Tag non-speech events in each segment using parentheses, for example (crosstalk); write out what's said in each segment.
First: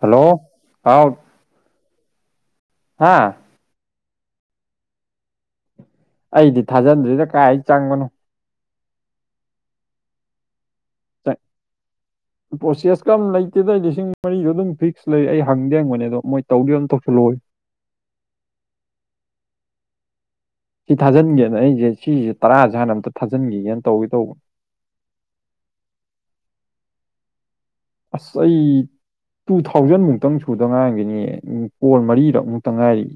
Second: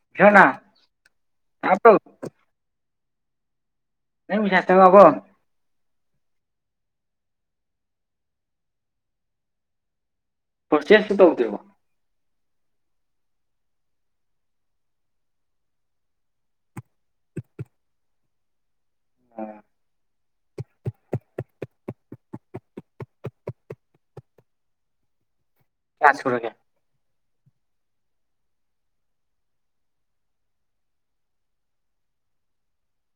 Hello ꯍꯥꯥ ꯅꯪ ꯄꯩꯁꯥ ꯆꯪ ꯉꯛ ꯑꯥꯕꯣ ꯑꯩꯗꯤ ꯊꯥꯖꯟꯗ꯭ꯔꯤꯗ ꯀꯥꯏ ꯆꯪꯕꯅꯣ ꯄ꯭ꯔꯣꯁꯦꯁꯁꯨ ꯇꯧꯗꯔ꯭ꯤꯕꯣ ꯄ꯭ꯔꯣꯁꯦꯁ ꯀꯔꯝ ꯂꯩꯇꯦꯗ ꯑꯩ ꯂꯤꯁꯤꯡ ꯃꯔꯤꯁꯨ ꯑꯗꯨꯝ ꯐꯤꯛꯁ ꯂꯩ ꯑꯩ ꯍꯪꯗꯦ ꯍꯪꯕꯅꯦ ꯑꯗꯣ ꯃꯣꯏ ꯇꯧꯗꯤ ꯇꯧꯁꯤꯜꯂꯣꯎ ꯑ ꯁꯤ ꯊꯥꯖꯤꯟꯒꯦꯅ ꯑꯩꯖꯦ ꯁꯤꯖꯦ ꯇꯔꯥꯖꯦ ꯍꯥꯟꯅ ꯑꯝꯇ ꯊꯥꯖꯤꯟꯒꯦꯌ ꯇꯧꯋꯤ ꯇꯧꯕ ꯀꯌꯥ ꯁꯨꯔꯒꯦ꯫ ꯑꯁ ꯑꯩ ꯇꯨ ꯊꯥꯎꯖꯟ ꯃꯨꯛꯇꯪ ꯁꯨꯗ ꯉꯥꯏꯔꯝꯈꯤꯅꯤꯌꯦ ꯀꯣꯜ ꯃꯔꯤꯔꯛ ꯃꯨꯛꯇ ꯉꯥꯏꯔꯤ꯫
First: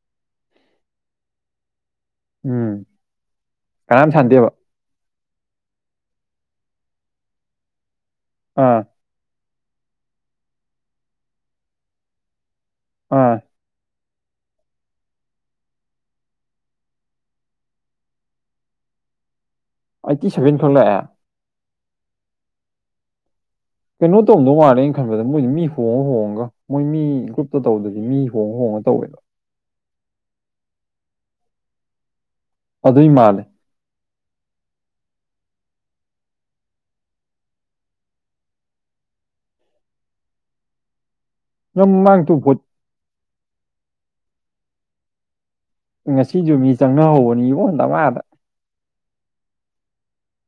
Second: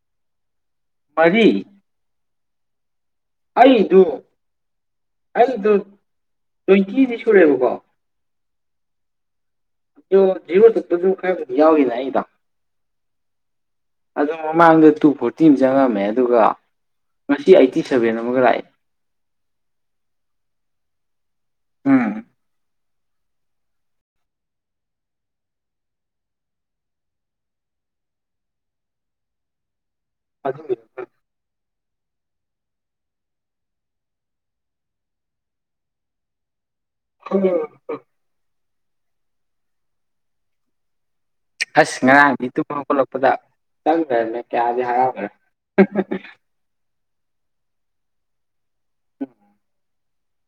(unintelligible) ꯃꯔꯤ꯫ ꯎꯝ꯫ ꯑꯩꯗꯨ ꯀꯅꯥꯝ ꯁꯥꯟꯗꯦꯕ ꯑꯩꯗꯨ ꯇ꯭ꯋꯦꯟꯇꯤꯗꯤ ꯁꯨꯔꯦꯕꯀꯣ꯫ ꯑꯥ꯫ (unintelligible) ꯖꯤꯔꯣ ꯆꯠꯄꯁꯨ ꯈꯔꯕꯨꯗꯤ ꯌꯥꯎꯔꯤꯅ ꯑꯩꯗꯣ꯫ ꯑꯥ꯫ ꯑꯗꯨ ꯃꯃꯥꯡꯗ ꯇꯨ ꯐꯣꯔꯇꯤ ꯑꯃ ꯆꯪꯉꯛꯑꯝꯃꯦ ꯑꯗꯨꯒ ꯉꯁꯤ ꯑꯩꯠꯇꯤ ꯁꯚꯦꯟ ꯑꯃꯒ ꯂꯥꯛꯑꯦ꯫ ꯑꯩꯠꯇꯤ ꯁꯚꯦꯟ ꯈꯛ ꯂꯥꯛꯑꯦ꯫ ꯎꯝ꯫ ꯀꯩꯅꯣ ꯇꯧꯝꯗꯧ ꯃꯥꯜꯂꯦ ꯑꯩꯅ ꯈꯟꯕꯗ ꯃꯣꯏꯗꯣ ꯃꯤ ꯍꯣꯡꯉ ꯍꯣꯡꯉꯒ ꯃꯣꯏ ꯃꯤ ꯒ꯭ꯔꯨꯞꯇ ꯇꯧꯕꯗꯗꯤ ꯃꯤ ꯍꯣꯡꯉ ꯍꯣꯡꯉ ꯇꯧꯋꯦ꯫ (unintelligible) ꯑꯗꯨꯏ ꯃꯥꯜꯂꯦ꯫ (unintelligible) ꯅꯪ ꯑꯁ ꯃꯃꯥꯡ ꯇꯨ ꯉꯔꯥꯡꯗꯤ ꯚꯣꯠ ꯇꯨꯝꯕ ꯈꯣꯠꯂꯛꯄꯗ ꯆꯪ ꯂꯩꯔꯝꯃꯦ ꯀꯌꯥꯗꯤ ꯍꯔꯥꯎꯈ꯭ꯔꯦ꯫ ꯉꯁꯤꯁꯨ ꯃꯤ ꯆꯪꯅꯍꯧꯕꯅꯤꯕꯣ ꯗꯥꯃꯥꯗ꯫ ꯎꯝ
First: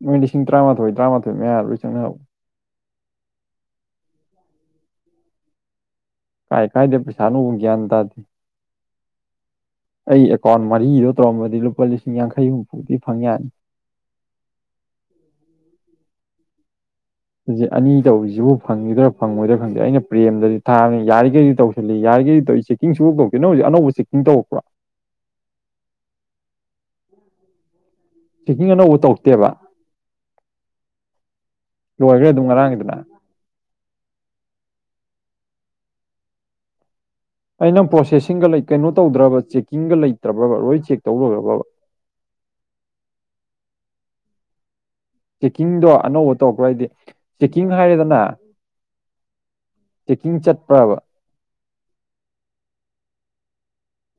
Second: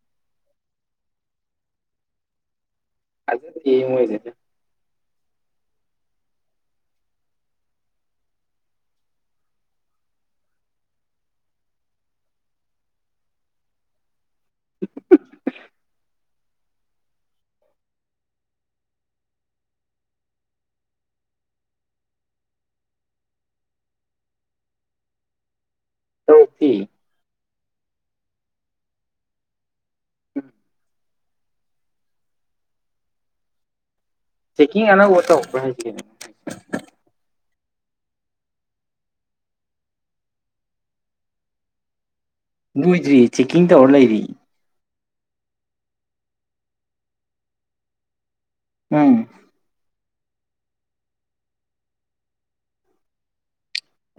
ꯃꯣꯏ ꯂꯤꯁꯤꯡ ꯇ꯭ꯔꯥꯃꯥꯊꯣꯏ ꯇ꯭ꯔꯥꯃꯥꯊꯣꯏ ꯃꯌꯥ ꯂꯣꯏ ꯆꯪꯅ ꯍꯧꯏ꯫ (unintelligible) ꯃꯣꯏꯗꯨꯗꯤ꯫ ꯀꯥꯏ ꯀꯥꯏꯗꯩ ꯄꯩꯁꯥꯅꯣꯕꯨ ꯒ꯭ꯌꯥꯟ ꯇꯥꯗꯦ꯫ ꯑꯩ ꯑꯦꯀꯥꯎꯟ ꯃꯔꯤꯗꯣ ꯇꯧꯔꯝꯃꯗꯤ ꯂꯨꯄꯥ ꯂꯤꯁꯤꯡ ꯌꯥꯡꯈꯩ ꯍꯨꯝꯐꯨꯗꯤ ꯐꯪ ꯌꯥꯅꯤ꯫ (unintelligible) ꯍꯧꯖꯤꯛ ꯑꯅꯤ ꯇꯧꯔꯤꯁꯤꯕꯨ ꯐꯪꯒꯤꯗ꯭ꯔꯥ ꯐꯪꯉꯣꯏꯗ꯭ꯔꯥ ꯈꯪꯗꯦ ꯑꯩꯅ ꯄ꯭ꯔꯦꯝꯗꯗꯤ ꯊꯥꯕꯅꯤ ꯌꯥꯔꯤꯈꯩꯗꯤ ꯇꯧꯁꯤꯜꯂꯤ ꯌꯥꯔꯤꯈꯩꯗꯤ ꯇꯧꯏꯁꯤ꯫ ꯆꯦꯀꯤꯡ ꯁꯨꯡꯇꯧ ꯇꯧꯔꯛꯇꯦ ꯅꯪ ꯍꯧꯖꯤꯛ ꯑꯅꯧꯕ ꯆꯦꯛꯀꯤꯡ ꯇꯧꯔꯛꯄ꯭ꯔꯥ꯫ ꯇꯧꯔꯛꯇꯤ꯫ ꯆꯦꯛꯀꯤꯡ ꯑꯅꯧꯕ ꯇꯧꯛꯇꯦꯕ꯫ ꯎꯝ꯫ ꯂꯣꯏꯈ꯭ꯔꯦ ꯑꯗꯨꯝ ꯉꯔꯥꯡꯒꯤꯗꯨꯅ꯫ ꯆꯦꯛꯀꯤꯡ ꯑꯅꯧꯕ ꯇꯧꯔꯛꯄ꯭ꯔꯥ ꯍꯥꯏꯁꯤ ꯀꯩꯅꯣ꯫ ꯑꯩꯅꯪ ꯄ꯭ꯔꯣꯁꯦꯁꯤꯡꯒ ꯀꯩꯅꯣ ꯇꯧꯗ꯭ꯔꯕ ꯆꯦꯛꯀꯤꯡꯒ ꯂꯩꯇ꯭ꯔꯕꯕ ꯂꯣꯏ ꯆꯦꯛ ꯇꯧꯒ꯭ꯔꯕꯕ꯫ ꯂꯣꯏꯗ꯭ꯔꯤ ꯆꯦꯛꯀꯤꯡ ꯇꯧꯔ ꯂꯩꯔꯤ꯫ ꯆꯦꯛꯀꯤꯡꯗꯣ ꯑꯅꯧꯕ ꯇꯧꯔꯛꯄ꯭ꯔꯥ ꯍꯥꯏꯗꯤ ꯆꯦꯛꯀꯤꯡ ꯍꯥꯏꯔꯦꯗꯅ ꯑꯪ꯫ ꯆꯦꯛꯀꯤꯡ ꯆꯠꯄ꯭ꯔꯕ꯫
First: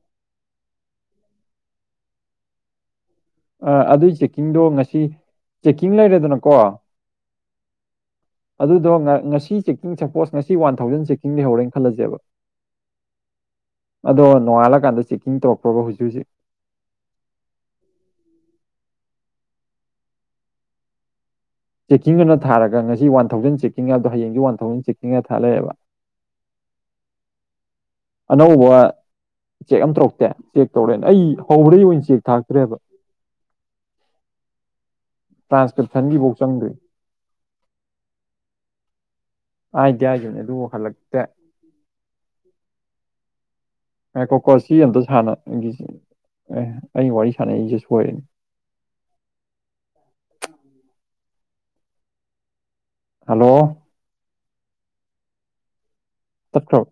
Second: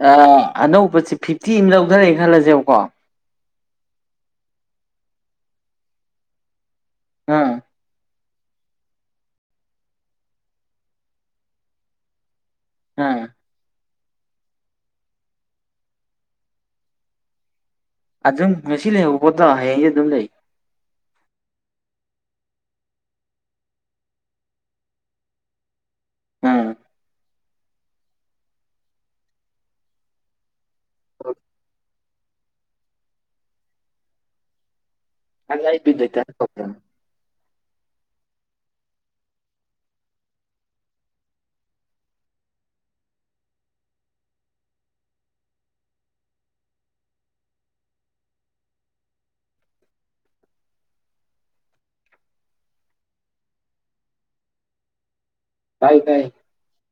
ꯑ ꯑꯅꯧꯕꯁꯤ ꯐꯤꯐꯇꯤ ꯑꯃ ꯂꯧꯊꯔꯦ ꯈꯜꯂꯁꯦꯕꯀꯣ꯫ ꯑ ꯑꯗꯨꯏ ꯆꯦꯛꯀꯤꯡꯗꯣ ꯉꯁꯤ ꯆꯦꯛꯀꯤꯡ ꯂꯩꯔꯦꯗꯅꯀꯣ꯫ ꯑꯥ꯫ (inaudible) ꯑꯗꯨꯗꯣ ꯉ-ꯉꯁꯤ ꯆꯦꯛꯀꯤꯡ ꯁꯄꯣꯁ ꯉꯁꯤ ꯋꯥꯟ ꯊꯥꯎꯖꯟ ꯆꯦꯛꯀꯤꯡ ꯂꯩꯍꯧꯔꯦꯅ ꯈꯜꯂꯁꯦꯕ ꯑꯥ꯫ ꯑꯗꯣ ꯅꯣꯡꯉꯥꯜꯂꯀꯥꯟꯗ ꯆꯦꯛꯀꯤꯡ ꯇꯧꯔꯛꯄ꯭ꯔꯕ ꯍꯧꯖꯤꯛ ꯍꯧꯖꯤꯛ꯫ ꯑꯗꯨꯝ ꯉꯁꯤ ꯂꯩꯍꯧꯕ ꯄꯣꯠꯇꯣ ꯍꯌꯦꯡꯁꯨ ꯑꯗꯨꯝ ꯂꯩ꯫ ꯆꯦꯛꯀꯤꯡ ꯑꯅ ꯊꯥꯔꯒ ꯉꯁꯤ ꯋꯥꯟ ꯊꯥꯎꯖꯟ ꯆꯦꯛꯀꯤꯡ ꯍꯥꯏꯕꯗꯣ ꯍꯌꯦꯡꯁ ꯋꯥꯟ ꯊꯥꯎꯖꯟ ꯆꯦꯛꯀꯤꯡ ꯍꯥꯏ ꯊꯥꯂꯩꯌꯦꯕ꯫ ꯑꯥ ꯑꯅꯧꯕ ꯆꯦꯛ ꯑꯃ ꯇꯧꯔꯛꯇꯦ ꯆꯦꯛ ꯇꯧꯔꯛꯑꯦ ꯑꯩ ꯍꯧꯕꯗꯩꯩ ꯍꯧꯅꯥ ꯆꯦꯛ ꯊꯥꯔꯛꯇ꯭ꯔꯦꯕ ꯇ꯭ꯔꯥꯟꯁꯀ꯭ꯔꯤꯞꯁꯟꯒꯤꯐꯧ ꯆꯪꯗꯦ ꯍꯥꯏꯗꯤ ꯍꯥꯏꯒꯤꯕꯅꯦ ꯑꯗꯨꯕꯨ ꯍꯜꯂꯛꯇꯦ ꯉꯥꯏꯈꯣꯀꯣ ꯁꯤ ꯑꯝꯇ ꯁꯥꯟꯅ ꯑꯩꯅꯥ ꯋꯥꯔꯤ ꯁꯥꯟꯅꯏꯁꯦ ꯁꯣꯏꯔꯦ ꯎꯝ (unintelligible) ꯍꯜꯂꯣ ꯇꯥꯏꯌꯦ ꯇꯥꯏ ꯇꯥꯠꯈ꯭ꯔꯥꯕꯣ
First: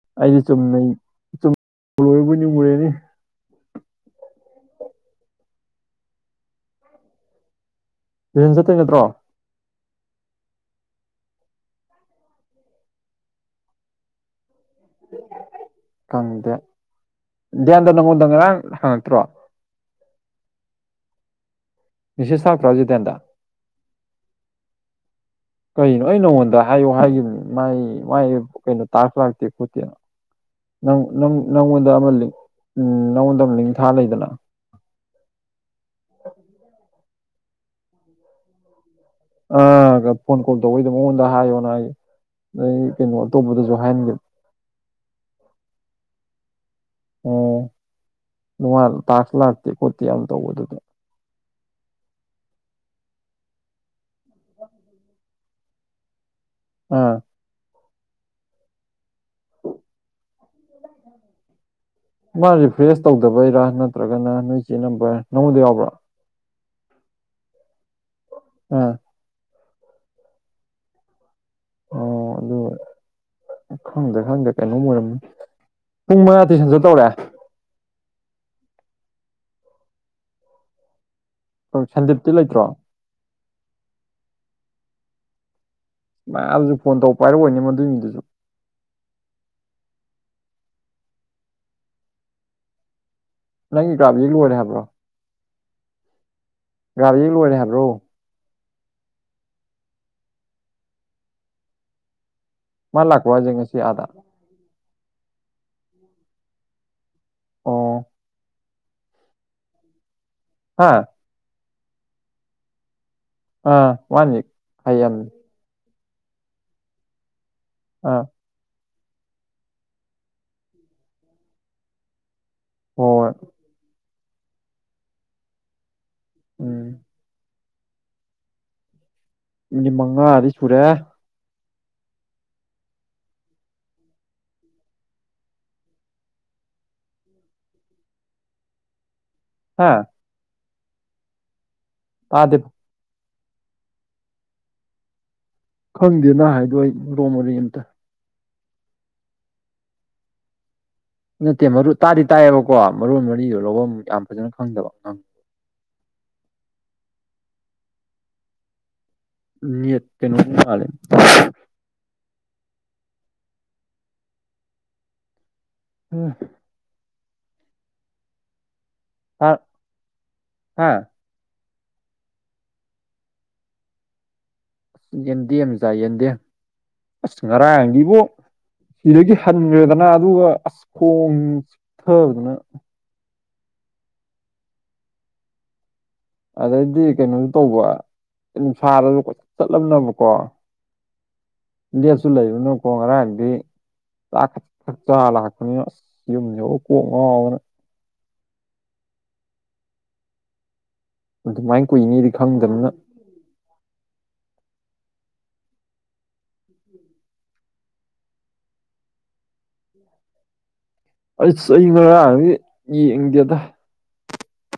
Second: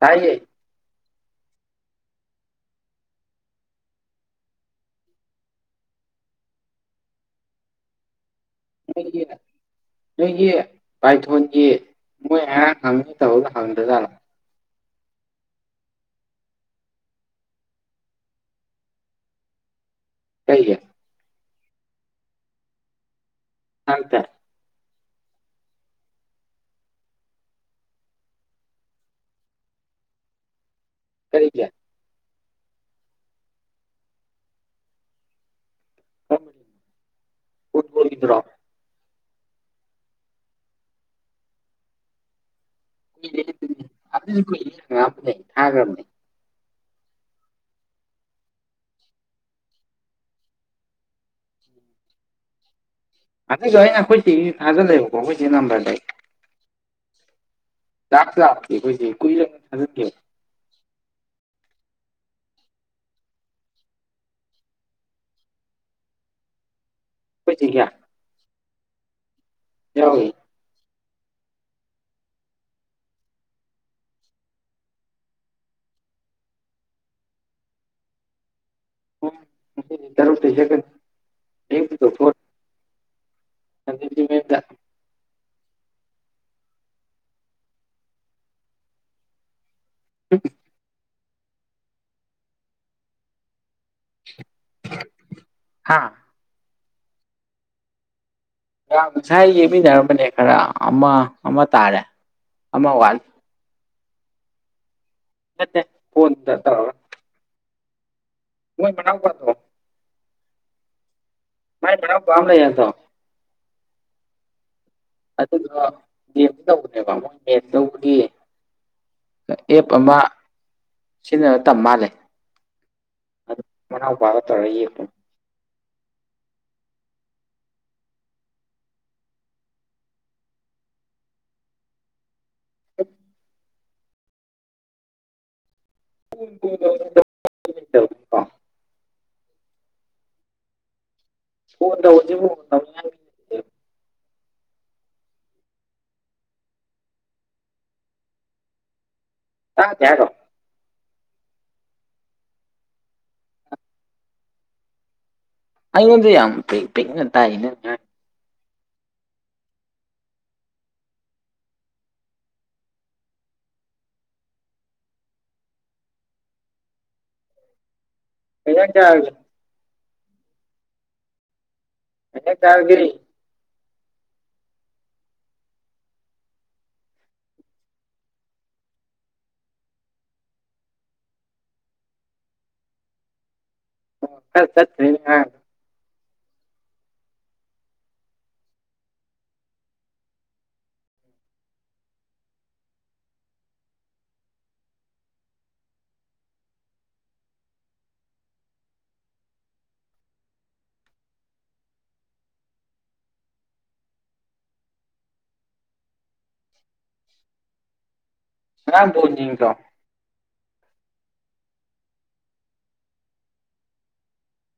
ꯇꯥꯏꯌꯦ ꯑꯩꯗꯤ ꯆꯨꯝꯅꯩ ꯆ (unintelligible) ꯆꯨꯝꯃꯥꯕꯣꯏ ꯅꯤꯡꯉꯨꯔꯦꯅꯦ (unintelligible) ꯃ (unintelligible) ꯅꯣꯏꯒꯤ ꯄꯥꯏꯊꯣꯟꯒꯤ ꯃꯣꯏ ꯉꯥꯡ ꯍꯪꯉꯤ ꯇꯧꯔꯒ ꯍꯪꯗꯖꯥꯠꯂꯣ ꯈꯪꯗꯦ ꯗꯥꯌꯥꯟꯗꯣ ꯅꯪꯉꯣꯟꯗ ꯉꯔꯥꯡ ꯍꯪꯉꯛꯇ꯭ꯔꯣ ꯀꯩꯒꯤ ꯃꯦꯁꯦꯁ ꯊꯥꯔꯛꯇꯔꯣ ꯍꯥꯏꯁꯦ ꯗꯥꯌꯥꯟꯗꯥ ꯊꯔꯛ ꯇꯦ ꯀꯩꯅꯣ ꯑꯩ ꯅꯉꯣꯟꯗ ꯍꯥꯏꯌꯨ ꯍꯥꯏꯈꯤꯕꯅꯤ ꯃꯥꯏ ꯃꯥꯏ ꯀꯩꯅꯣ ꯇꯥꯛ꯭ꯁ ꯂꯥꯛꯇꯦ ꯈꯣꯠꯇꯦꯅ ꯪ ꯀꯔꯤꯒꯤ ꯅꯪꯉꯣꯟꯗ ꯑꯃ ꯎ ꯅꯪꯉꯣꯟꯗ ꯑꯃ ꯂꯤꯟ꯭ꯛ ꯊꯥ ꯂꯩꯗꯅ ꯐꯠꯕꯣꯜꯒꯤꯗꯨꯔꯥ ꯑ ꯐꯣꯟ ꯀꯣꯜ ꯇꯧꯕꯏꯗꯣ ꯃꯉꯣꯟꯗ ꯍꯥꯏꯌꯣꯅ ꯍꯥꯏ ꯑꯗ ꯀꯩꯅꯣ ꯑꯇꯣꯞꯄꯗꯁꯨ ꯍꯥꯏꯅꯒꯦ ꯑꯩꯉꯣꯟꯗꯥ ꯁꯨ ꯀꯨꯏꯔꯦ ꯍꯪ ꯉꯛꯑꯃꯕꯅꯦ ꯊꯥꯈ꯭ꯔꯕꯅꯦ ꯑꯣ ꯇꯥꯛꯁ ꯂꯥꯛꯇꯦ ꯈꯣꯠꯇꯦ ꯌꯥꯝ ꯇꯧꯕ ꯑꯗꯨꯗ ꯑꯗꯨꯗ ꯑꯩꯅ ꯑꯩꯈꯣꯏ ꯆꯦꯒꯤꯁꯨ ꯊꯥꯖꯜꯂꯦꯕꯀꯣ ꯑꯩꯈꯣꯏ ꯆꯦ ꯅꯝꯕꯔꯗꯩ ꯑꯥ ꯇꯥꯁ꯭ꯀ ꯂꯥꯛꯇꯦ ꯑꯩꯈꯣꯏ ꯆꯦ ꯀꯨꯏꯔꯦ ꯊꯥꯖꯟꯒꯤꯕꯥ ꯃꯥ ꯔꯤꯐ꯭ꯔꯦꯁ ꯇꯧꯗꯕꯩꯔꯥ ꯅꯠꯇ꯭ꯔꯒꯅ ꯅꯣꯏ ꯆꯦ ꯅꯝꯕꯔ ꯅꯪꯉꯣꯟꯗ ꯌꯥꯎꯕ꯭ꯔꯥ ꯈꯣꯏ ꯆꯦꯒꯤ ꯑ ꯌꯥꯎꯏ ꯑꯣ ꯑꯗꯨ ꯈꯪꯗꯦ ꯈꯪꯗꯦ ꯀꯩꯅꯣꯝ ꯑꯣꯏꯔꯝꯃꯤ ꯄꯨꯡ ꯃꯉꯥ ꯇꯨꯏꯁꯟ ꯆꯠꯇꯧꯔꯦ (unintelligible) ꯇꯔꯨꯛꯇꯩ ꯆꯠꯀꯅꯤ ꯑꯌꯨꯛ ꯁꯟꯗꯦꯞꯇꯤ ꯂꯩꯇ꯭ꯔꯣ ꯁꯝꯗꯤꯞ ꯇꯤ ꯃꯌꯨꯝ ꯗ ꯃꯥꯌꯥꯝꯕ ꯗꯨꯁꯨ ꯐꯣꯟ ꯇꯧꯔ ꯄꯥꯏꯔꯛꯑꯣꯅꯦ ꯃꯗꯨꯏ ꯃꯤꯗꯨꯁꯨ (unintelligible) ꯅꯪꯒꯤ ꯒꯥꯔꯤ ꯂꯣꯏꯔꯦ ꯍꯥꯏꯕ꯭ꯔꯣ ꯍꯥꯥ ꯒꯥꯔꯤ ꯂꯣꯏꯔꯦ ꯍꯥꯏꯕ꯭ꯔꯣ (unintelligible) ꯉꯁꯥꯏ ꯌꯦꯛꯃꯤꯟꯅꯔꯝꯕꯅꯦ ꯈꯔ ꯑꯃ ꯑꯃ ꯇꯥꯔꯦ ꯑꯃ ꯃꯥ ꯋꯥꯠꯂꯤ ꯂꯥꯛꯄꯔꯥ ꯍꯥꯏꯁꯦ ꯉꯁꯤ ꯑꯥꯗꯥ ꯅꯠꯇꯦ ꯐꯣꯅꯗ ꯇꯧꯔꯒꯥ ꯑꯣ ꯃꯣꯏ ꯃꯅꯥꯎꯄꯗꯣ ꯍꯥ ꯃꯥꯏ ꯃꯅꯥꯎꯄ ꯑꯃ ꯂꯩ ꯍꯥꯢꯕꯗꯣ ꯑꯥ ꯋꯥꯠꯂꯤ ꯍꯌꯦꯡ ꯑꯗꯨꯗꯣ ꯇꯧꯕꯅꯦꯕ ꯃꯣꯏ ꯃꯦꯟ ꯇꯧꯕꯒꯤ ꯑꯥ (unintelligible) ꯑꯦꯞ ꯑꯃ ꯁꯤꯖꯤꯟꯅꯕ ꯇꯝ ꯃꯥꯜꯂꯦ ꯍꯣꯏ ꯑꯗꯨ ꯃꯅꯥꯎꯄꯥ ꯇꯧꯔꯒꯥ ꯌꯦꯛꯕꯅꯦ ꯎꯝ ꯃꯤꯅꯤꯠ ꯃꯉꯥꯗꯤ ꯁꯨꯔꯦ (inaudible) ꯀ (inaudible) ꯍꯥꯥ ꯐꯣꯟ ꯇꯧꯕꯁꯤ ꯇꯥꯗꯦ (unintelligible) ꯈꯪꯗꯦ ꯅꯪꯅ ꯍꯥꯏꯗꯣ ꯑꯩ ꯃꯔꯣꯡ ꯃꯔꯤ ꯑꯃꯝꯇ ꯇꯥꯗꯦ ꯍꯥꯢꯔꯣ ꯅꯠꯇꯦ ꯃꯔꯨ ꯇꯥꯗꯤ ꯇꯥꯏꯌꯦꯕꯀꯣ ꯃꯔꯣꯟ ꯃꯔꯤꯗꯣ ꯂꯧꯕꯨꯛ ꯌꯥꯝ ꯐꯖꯅ ꯈꯪꯗꯕꯪ ꯑꯩꯉꯣꯟꯗꯗꯤ ꯌꯥꯝ ꯄꯤꯛꯅꯥ ꯇꯥꯏꯌꯦ ꯅꯦꯠ ꯀꯩꯅꯣꯒꯤ ꯃꯥꯥꯂꯦ ꯎꯝ ꯀꯩꯩ ꯌꯦꯟꯖꯥꯡ ꯆꯔꯒꯦ ꯍꯥ ꯍꯥꯥ ꯀꯩ ꯌꯦꯟꯖꯥꯡ ꯆꯥꯔꯒꯦ ꯌꯦꯟꯗꯦꯝ ꯆꯥꯢꯌꯦ ꯌꯦꯟꯗꯦꯝ ꯑꯁ ꯉꯔꯥꯡꯗꯤꯕꯣ ꯁꯤꯗꯒꯤ ꯍꯟꯈ꯭ꯔꯦꯗꯅ ꯑꯗꯨꯒ ꯑꯁ ꯈꯣꯡ ꯆꯤꯛꯊꯗꯅ ꯑ ꯈ ꯆꯠ (unintelligible) ꯑꯗꯩꯗꯤ ꯀꯩꯅꯣꯁꯨ ꯇꯧꯕ ꯅꯨꯡꯁꯥꯗꯁꯨ ꯀꯣꯢꯆꯠ ꯆꯠꯂꯝꯅꯤꯅꯥꯀꯣ ꯗꯦꯠꯁꯨ ꯂꯩꯕ ꯅꯤꯅꯥ ꯀꯣ ꯉꯔꯥꯡꯗꯤ ꯆꯥꯛꯒ ꯒꯔ ꯆꯥꯔꯒ ꯂꯥꯛꯄꯅꯤꯅ ꯑꯁ ꯌꯨꯝꯗ ꯀꯣꯡ ꯉꯥꯎꯗꯅ ꯑꯗꯨꯃꯥꯏꯅ ꯀꯨꯏꯅꯤꯗꯤ ꯈꯪꯗꯕꯅꯤꯅ ꯉꯔꯥꯡ ꯕꯣꯜ ꯌꯦꯡꯗꯔꯣ ꯑꯩꯁ ꯑꯩ ꯉꯔꯥꯡꯗꯤ ꯌꯦꯡꯗꯦꯗ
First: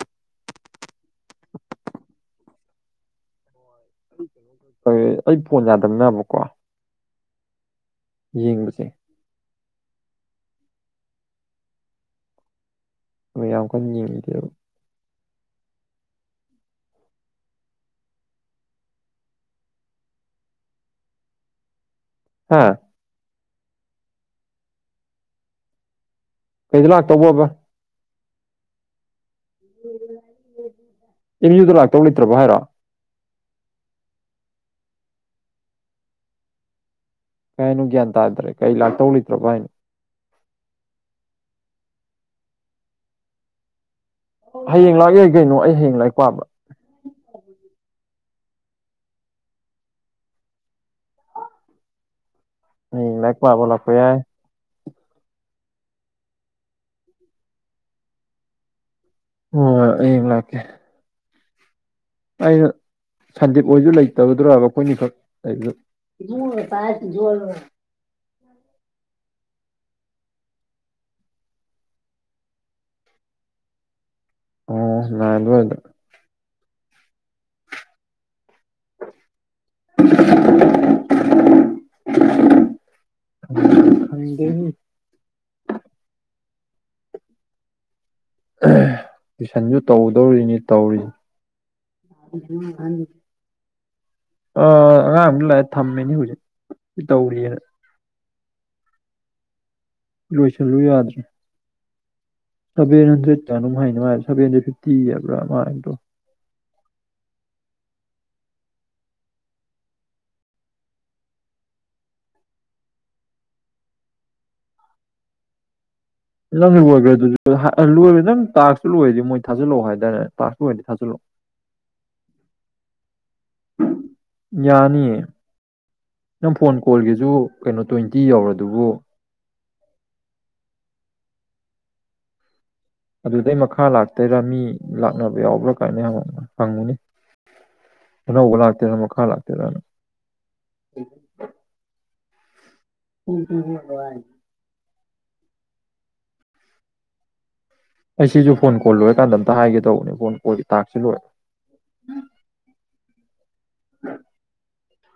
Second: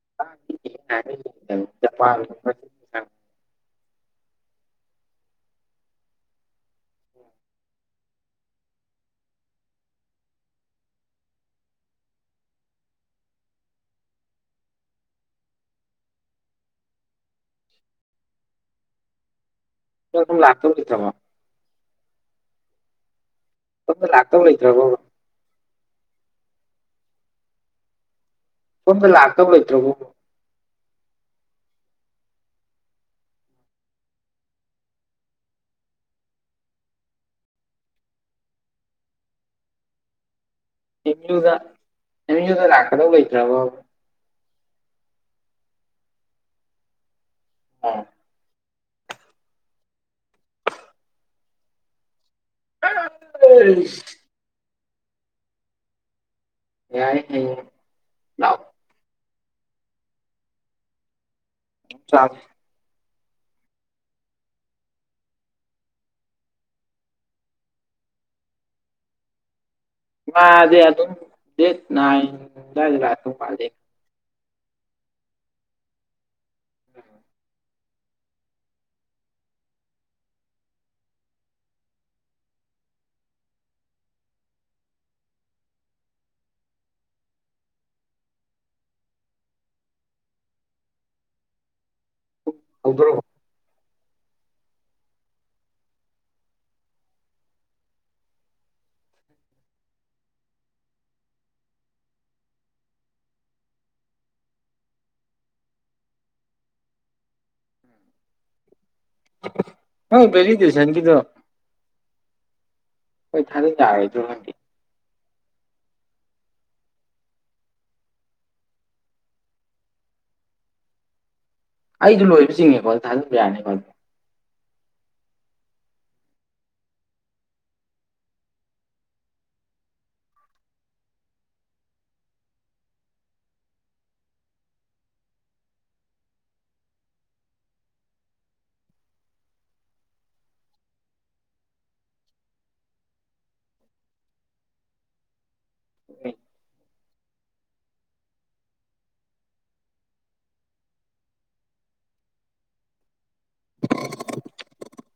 (unintelligible) ꯑꯩ ꯐꯣꯟ ꯌꯥꯗꯕꯅꯤꯅꯀꯣ ꯌꯦꯡꯕꯁꯦ ꯍꯣꯢ ꯌꯥꯝ ꯀꯟꯅ ꯌꯦꯡꯗꯦꯕ ꯁꯣꯝꯗꯥ ꯂꯛꯇꯧ ꯂꯩꯇ꯭ꯔꯕꯣ ꯍꯥꯥ ꯁꯣꯝꯗꯥ ꯂꯥꯛꯇꯧ ꯂꯩꯇ꯭ꯔꯕꯣꯕ ꯀꯩꯗ ꯂꯥꯛꯇꯧꯕꯕꯥ ꯁꫭꯝꯗ ꯂꯥꯛꯇꯧ ꯂꯩꯇ꯭ꯔꯕꫭꯕꯥ ꯑꯦꯝ ꯌꯨꯗ ꯂꯥꯛꯇꯧ ꯂꯩꯇ꯭ꯔꯕ ꯍꯥꯏꯔꯣ ꯀꯥꯏ ꯍꯥꯏꯅꯣ ꯒ꯭ꯌꯥꯟ ꯇꯥꯗ꯭ꯔꯦ ꯀꯩ ꯂꯥꯛꯇꯧ ꯂꯩꯗ꯭ꯔꯕ ꯍꯥꯏꯅꯣ ꯑ‌ꯦꯝ ꯌꯨꯗ ꯑ‌ꯦꯝ ꯌꯨꯗ ꯂꯥꯛꯀꯗꯧ ꯂꯩꯇ꯭ꯔꯕ ꯍꯌꯦꯡ ꯂꯥꯛ ꯌꯥꯏ ꯀꯩꯅꯣ ꯑꯩ ꯍꯌꯦꯡ ꯂꯥꯏꯔꯤꯛ ꯄꯥꯕ ꯑꯝ ꯎꯝ ꯂꯥꯏꯔꯤꯛ ꯄꯥꯕ ꯂꯥꯛꯄ ꯑꯩꯁ ꯌꯥꯏ ꯌꯥꯏ ꯍꯌ‌ꯦꯡ ꯂꯥꯎ ꯑꯣ ꯍꯌ‌ꯦꯡ ꯂꯛꯀ‌ꯦ ꯆꯥꯛ ꯑꯩꯅ ꯁꯟꯗꯤꯞ ꯑꯣꯏꯁꯨ ꯂꯩꯇꯕꯗ꯭ꯔꯕ ꯃꯈꯣꯏꯅꯤꯈꯛ ꯂꯩꯕꯗ (unintelligible) ꯃꯥꯗꯤ ꯑꯗꯨꯝ ꯗꯦꯠ ꯅꯥꯏꯟ ꯑꯗꯥꯏꯗ ꯂꯥꯛꯇꯧ ꯃꯥꯜꯂ‌ꯦ ꯑꯣ ꯅꯥꯏꯟꯗ ꯑꯣꯏꯗ ꯎꯝ (unintelligible) (unintelligible) ꯈꯪꯗꯦꯍꯦ ꯑ ꯇꯨꯏꯁꯟꯁꯨ ꯇꯧꯗꯧꯔꯤꯅꯤ ꯇꯧꯔꯤꯖꯦ ꯍꯧꯗꯣꯔꯛꯑꯣ ꯑ ꯑꯉꯥꯡ ꯑꯃꯖꯨ ꯂꯥꯛꯑꯦ ꯊꯝꯃꯤꯅꯤ ꯍꯧꯖꯤꯛ ꯇꯧꯔꯤꯌꯦꯅ ꯂꯣꯏꯁꯜꯂꯨ ꯌꯥꯗ꯭ꯔꯦ ꯁꯚꯦꯟ ꯍꯟꯗ꯭ꯔꯦꯠ ꯀꯥꯌꯅꫭꯃ ꯍꯥꯏꯅꯦ ꯃꯥ ꯁꯚꯦꯟ ꯍꯟꯗ꯭ꯔꯦꯠ ꯐꯤꯐꯇꯤ ꯍꯥꯏꯕ꯭ꯔ ꯃꯥ ꯍꯥꯏꯕꯗꯣ ꯅꯪ ꯕꯦꯂꯤꯗꯦꯁꯟꯒꯤꯗꫭ ꯈꫭꯏ ꯊꯖꯜ ꯌꯔꯔꫭꯗꯔꯣ ꯈꯪꯗ‌ꯦ ꯅꯪ ꯂꯣꯏꯈ꯭ꯔ ꯑꯗꯨ ꯂꯣꯏꯔꯦ ꯅꯪ ꯇꯥꯛꯁꯇꯨ ꯂꯣꯏꯔꯗꯤ ꯃꯣꯏ ꯊꯥꯖꯤꯜꯂꯛꯑꯣ ꯍꯥꯏꯗꯥꯏꯅꯦ ꯇꯥꯛꯁ ꯂꯣꯏꯔꯗꯤ ꯊꯥꯖꯜꯂꯛꯑꯣ (inaudible) ꯑꯩꯗꫭ ꯂꯣꯏꯕ ꯆꯤꯡꯉꯦꯀꯣ ꯑꯗꯨ ꯊꯥꯖꯟꯕ ꯌꯥꯅꯤꯀꯣ ꯌꯥꯅꯤꯌꯦ ꯅꯪ ꯐꯣꯟ ꯀꯣꯜꯒꯤꯖꯨ ꯀꯩꯅꯣ ꯇꯣꯏꯟꯇꯤ ꯌꯧꯔ ꯑꯗꯨꯕꯨ ꯑꯗꯨꯗꯩ ꯃꯈꯥ ꯂꯥꯛꯇꯣꯏꯔꯥ ꯃꯤ ꯂꯥꯛꯅꯕ ꯌꯥꯎꯕ꯭ꯔꯥ ꯀꯥꯏꯅ ꯌꯥꯝ ꯍꯪꯕꯅꯤ ꯑꯅꯧꯕ ꯂꯥꯛꯇꯣꯏꯔ ꯃꯈꯥ ꯂꯥꯛꯇꯣꯏꯔꯅ ꯎꯝ (unintelligible) (unintelligible) ꯅꯨꯉꯥꯏ ꯑꯩ ꯁꯤꯁꯨ ꯐꯣꯟ ꯀꯣꯜ ꯂꯣꯏꯔꯀꯥꯟꯗ ꯑꯝꯇ ꯍꯥꯏꯒꯦ ꯇꯧꯕꯅꯦ ꯐꯣꯟ ꯀꯣꯜꯒꯤ ꯇꯥꯛꯁꯨ ꯂꯣꯏꯔ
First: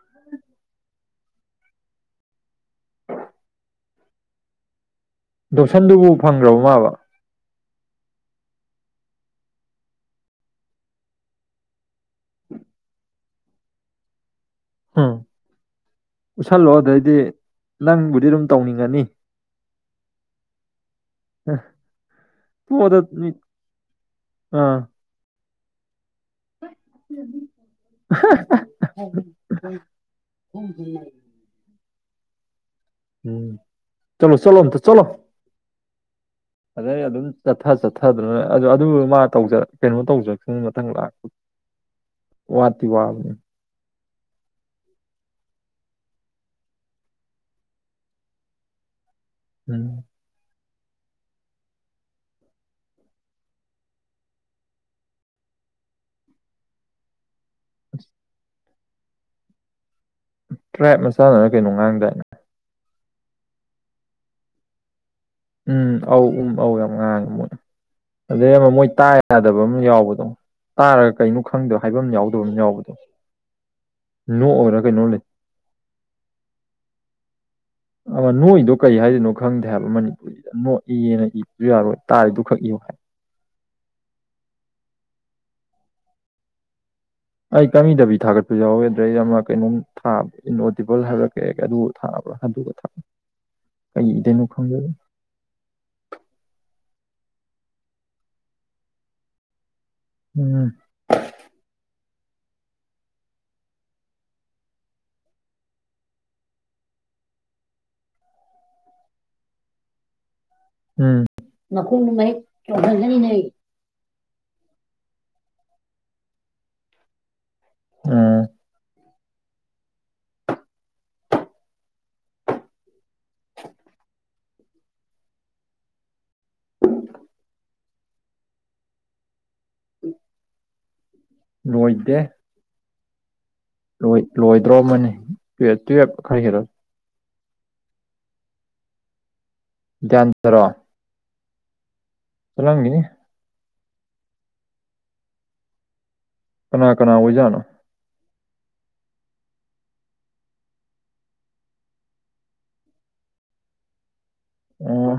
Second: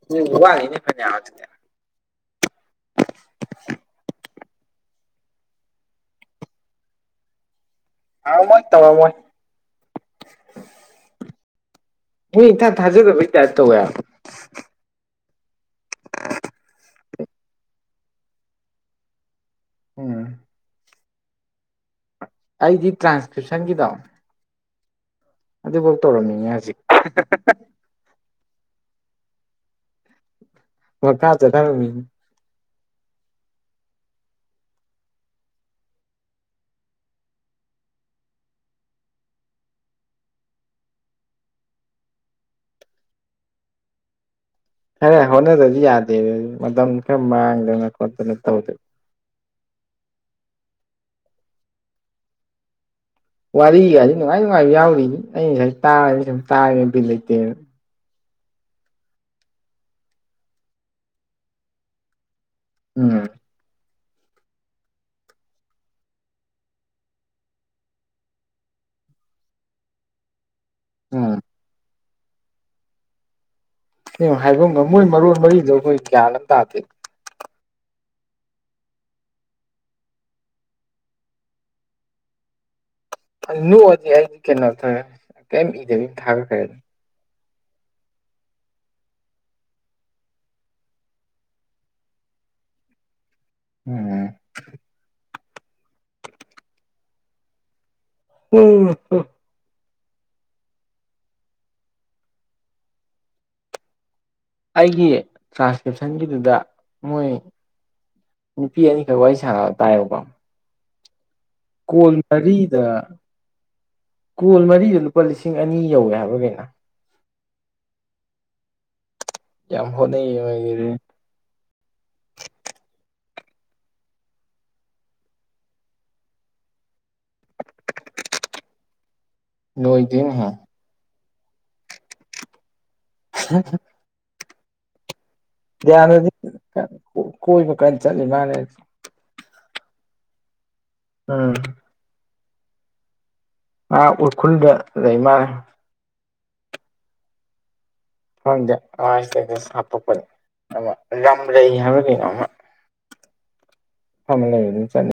ꯅꯪꯖꯨ ꯌꯥꯠꯂꯤꯅꯦ ꯐꯩꯅꯥꯝ ꯑꯗꯨꯗꯤ ꯗꯣꯞꯁꯟꯗꯨꯕꯨ ꯐꯪꯒ꯭ꯔꯕꯣ ꯃꯥꯕꯣ ꯑ ꯃꯣꯏ ꯇꯧꯔꯝꯃꫭꯏ ꯃꯤ ꯏꯊꯥ ꯊꯥꯖꯗꯕꯩ ꯇꯥꯞ ‌ꯇꯧꯋꯦ ꯍꯥꯏꯕ ꯎꯝ ꯎꯠꯁꯜꯂꯣ ꯑꯗꯩꯗꯤ ꯅꯪꯕꯨꯗꯤ ꯑꯗꯨꯝ ꯇꯧꯅꯤꯡꯉꯅꯤ ꯎꯝ ꯑ ꯑꯩꯗꯤ ꯄꯗꯣ ꯃꯤ ꯇ꯭ꯔꯥꯟꯁꯀ꯭ꯔꯤꯞꯁꯟꯒꯤꯗꯣ ꯑꯥ ꯑꯗꯨꯕꯧ ꯇꯧꯔꯝꯃꯤꯅꯦ ꯍꯧꯖꯤꯛ (unintelligible) ꯍꯣꯏ ꯐꯔ ꯆꯠꯊ꯭ꯔꯒꯕ ꯃꯤꯅꯤ ꯎꯝ ꯆꯂꯣ ꯆꯂꯣ ꯑꯝꯇ ꯆꯂꯣ ꯑꯗꯩ ꯑꯗꯨꯝ ꯆꯠꯊ ꯆꯠꯊꯗꯅ ꯑꯗꯨ ꯃꯥ ꯇꯧꯖ ꯀꯩꯅꯣ ꯇꯧꯖ ꯃꯊꯪ ꯂꯥꯛ ꯋꯥꯠꯇꯤ ꯋꯥꯕꯅꯦ ꯈꯔ ꯍꯣꯠꯅꯗꯗꯤ ꯌꯥꯗꯦꯅꯦ ꯃꯇꯝ ꯈꯔ ꯃꯥꯡꯗꯅ ꯈꯣꯠꯇꯅ ꯇꯧꯗ ꯎꯝ ꯋꯥꯔꯤꯒꯖ‌ꯦ ꯅꯨꯡꯉꯥꯏ ꯅꯨꯡꯉꯥꯏꯕ ꯌꯥꯎꯔꯤꯕ ꯑꯩ ꯉꯁꯥꯏ ꯇꯥꯕꯗ ꯁꯨꯝ ꯇꯥꯒꯦꯅ ꯕꯤꯠ ꯂꯩꯇꯦꯅ ꯇ꯭ꯔꯥꯏꯞ ꯃꯆꯥꯅ ꯀꯩꯅꯣ ꯉꯥꯡꯗꯥꯏ ꯎꯝ ꯎꯝ ꯑꯧ ꯎꯝ ꯑꯧ ꯌꯥꯝ ꯉꯥꯡꯉꯦ ꯃꯣꯏ ꯑꯗꯩ ꯑꯃ ꯃꯣꯏ ꯇꯥ ꯌꯥꯗꯕ ꯑꯃ ꯌꯥꯎꯕꯗꯣ ꯇꯥꯔꯒ ꯎꯝ ꯀꯩꯅꯣ ꯈꯪꯗꯕ ꯍꯥꯏꯕꯝ ꯌꯥꯎꯗꯕꯝ ꯌꯥꯎꯕꯗꯣ ꯑꯁꯦꯡꯕ ꯅꯣꯛꯑꯣꯏꯔ ꯍꯥꯏꯕꯝꯗꫭ ꯃꯣꯏ ꯀꯩꯅꯣ ꯂꯩ ꯃꯔꯣꯟ ꯃꯔꯤꯗꯣ ꯑꯩꯈꯣꯏ ꯒ꯭ꯌꯥꯟ ꯑꯃꯥ ꯇꯥꯗꯦ ꯑꯥ ꯅꯣꯛꯏꯗꯣ ꯀꯔꯤ ꯍꯥꯏꯗꯣꯏꯅꯣ ꯈꯪꯗꯦ ꯍꯥꯏꯕ ꯃꯅꯤ ꯅꯣꯛ ꯏꯌꯦꯅ ꯏꯕꯁꯨ ꯌꯥꯔꯣꯏ ꯇꯥꯔꯤꯗꯨ ꯈꯛ ꯏꯌꯨ ꯍꯥꯏ ꯅꯣꯛꯑꯗꯤ ꯑꯩꯗꯤ ꯀꯩꯅꯣ ꯇꯧꯔꯦ ꯀꯩꯝ ꯏꯗꯕꯤ ꯊꯥꯒꯠꯈ꯭ꯔꯦ ꯑꯗꯨꯝ ꯑꯩ ꯀꯩꯝ ꯏꯗꯕꯤ ꯊꯥꯒꯠꯄꯁꯨ ꯌꯥꯎꯋꯦ ꯑꯗꯨꯗꯩꯩ ꯑꯃ ꯀꯩꯅꯣꯝ ꯊꯕꯗꫭ ꯏꯟ ꯑꯣꯗꯤꯕꯜ ꯍꯥꯏꯕꯔꯥ ꯀꯩ ꯑꯗꯨ ꯊꯥꯕ꯭ꯔꯥ ꯑꯗꯨꯒ ꯀꯩ ꯏꯗꯣꯏꯅꯣ ꯈꯪꯗꯕ ꯎꯝ ꯎꯝ ꯑꯩꯒꯤ ꯇ꯭ꯔꯥꯟꯁꯀ꯭ꯔꯤꯞꯁꯟꯒꯤꯗꯨꯗ ꯃꯣꯏ ꯅꯨꯄꯤ ꯑꯅꯤꯈꯛ ꯋꯥꯔꯤ ꯁꯥꯕ ꯇꯥꯏꯌꯦꯕꯀꯣ ꯎꯝ ꯃꯈꯣꯡꯗꯨ ꯀꯣꯜ ꯃꯍꯤꯛ ꯃꯔꯤꯗ ꯆꫭꯡꯁꯟꯒꯅꯤꯅꯦ ꯀꯣꯜ ꯃꯔꯤꯗ ꯂꯨꯄꯥ ꯂꯤꯁꯤꯡ ꯑꯅꯤ ꯌꯧꯋꯦ ꯍꯥꯏꯕ꯭ꯔꯥ ꯀꯩꯅꯣ ꯎꯝ ꯌꯥꯝ ꯍꯣꯠꯅꯩ ꯅꫭꯏꯒꯤꯗꯤ (unintelligible) (unintelligible) ꯂꯣꯏꯗꯦꯅꯦꯍꯦ ꯂꯣꯏꯗꯦ ꯍꯝ (unintelligible) ꯂꫭꯏ ꯂꯣꯏꯗ꯭ꯔꯣꯃꯅꯤ ꯇꯨꯌ‌ꯦꯜꯞ ꯇꯨꯌꯦꯜꯞ ꯈꯔ ꯍꯦꯜꯂꯛ ꯀꯣꯏꯕꯨ ꯀꯟ ꯆꯠꯂꯤ ꯃꯥꯅ‌ꯦꯗꯥ ꯗꯌꯥꯟꯗꯔꯣ ꯎꯝ ꯆꯠꯂꯝꯒꯤꯅꯤ ꯑꯥ ꯎꯔꯈꯨꯜꯗ ꯂꯩ ꯃꯥꯜꯂꯦ ꯀꯅꯥ ꯀꯅꯥ ꯑꯣꯏꯖꯥꯠꯅꯣ ꯈꯪꯗꯦ ꯃꯥꯒꯤ ꯏꯁꯇꯦꯇꯁ ꯍꯥꯞꯄꯛꯄꯅꯦ ꯑꯃꯥ ꯔꯝꯂꯩ ꯍꯥꯏꯕꯔꯥ ꯀꯩꯅꯣ ꯑꯃꯥ (inaudible) ꯃꯐꯝ ꯑꯃꯥ ꯂꯩꯕꯗꯨꯗꯥ ꯆꯠꯂꯤ ꯑꯣ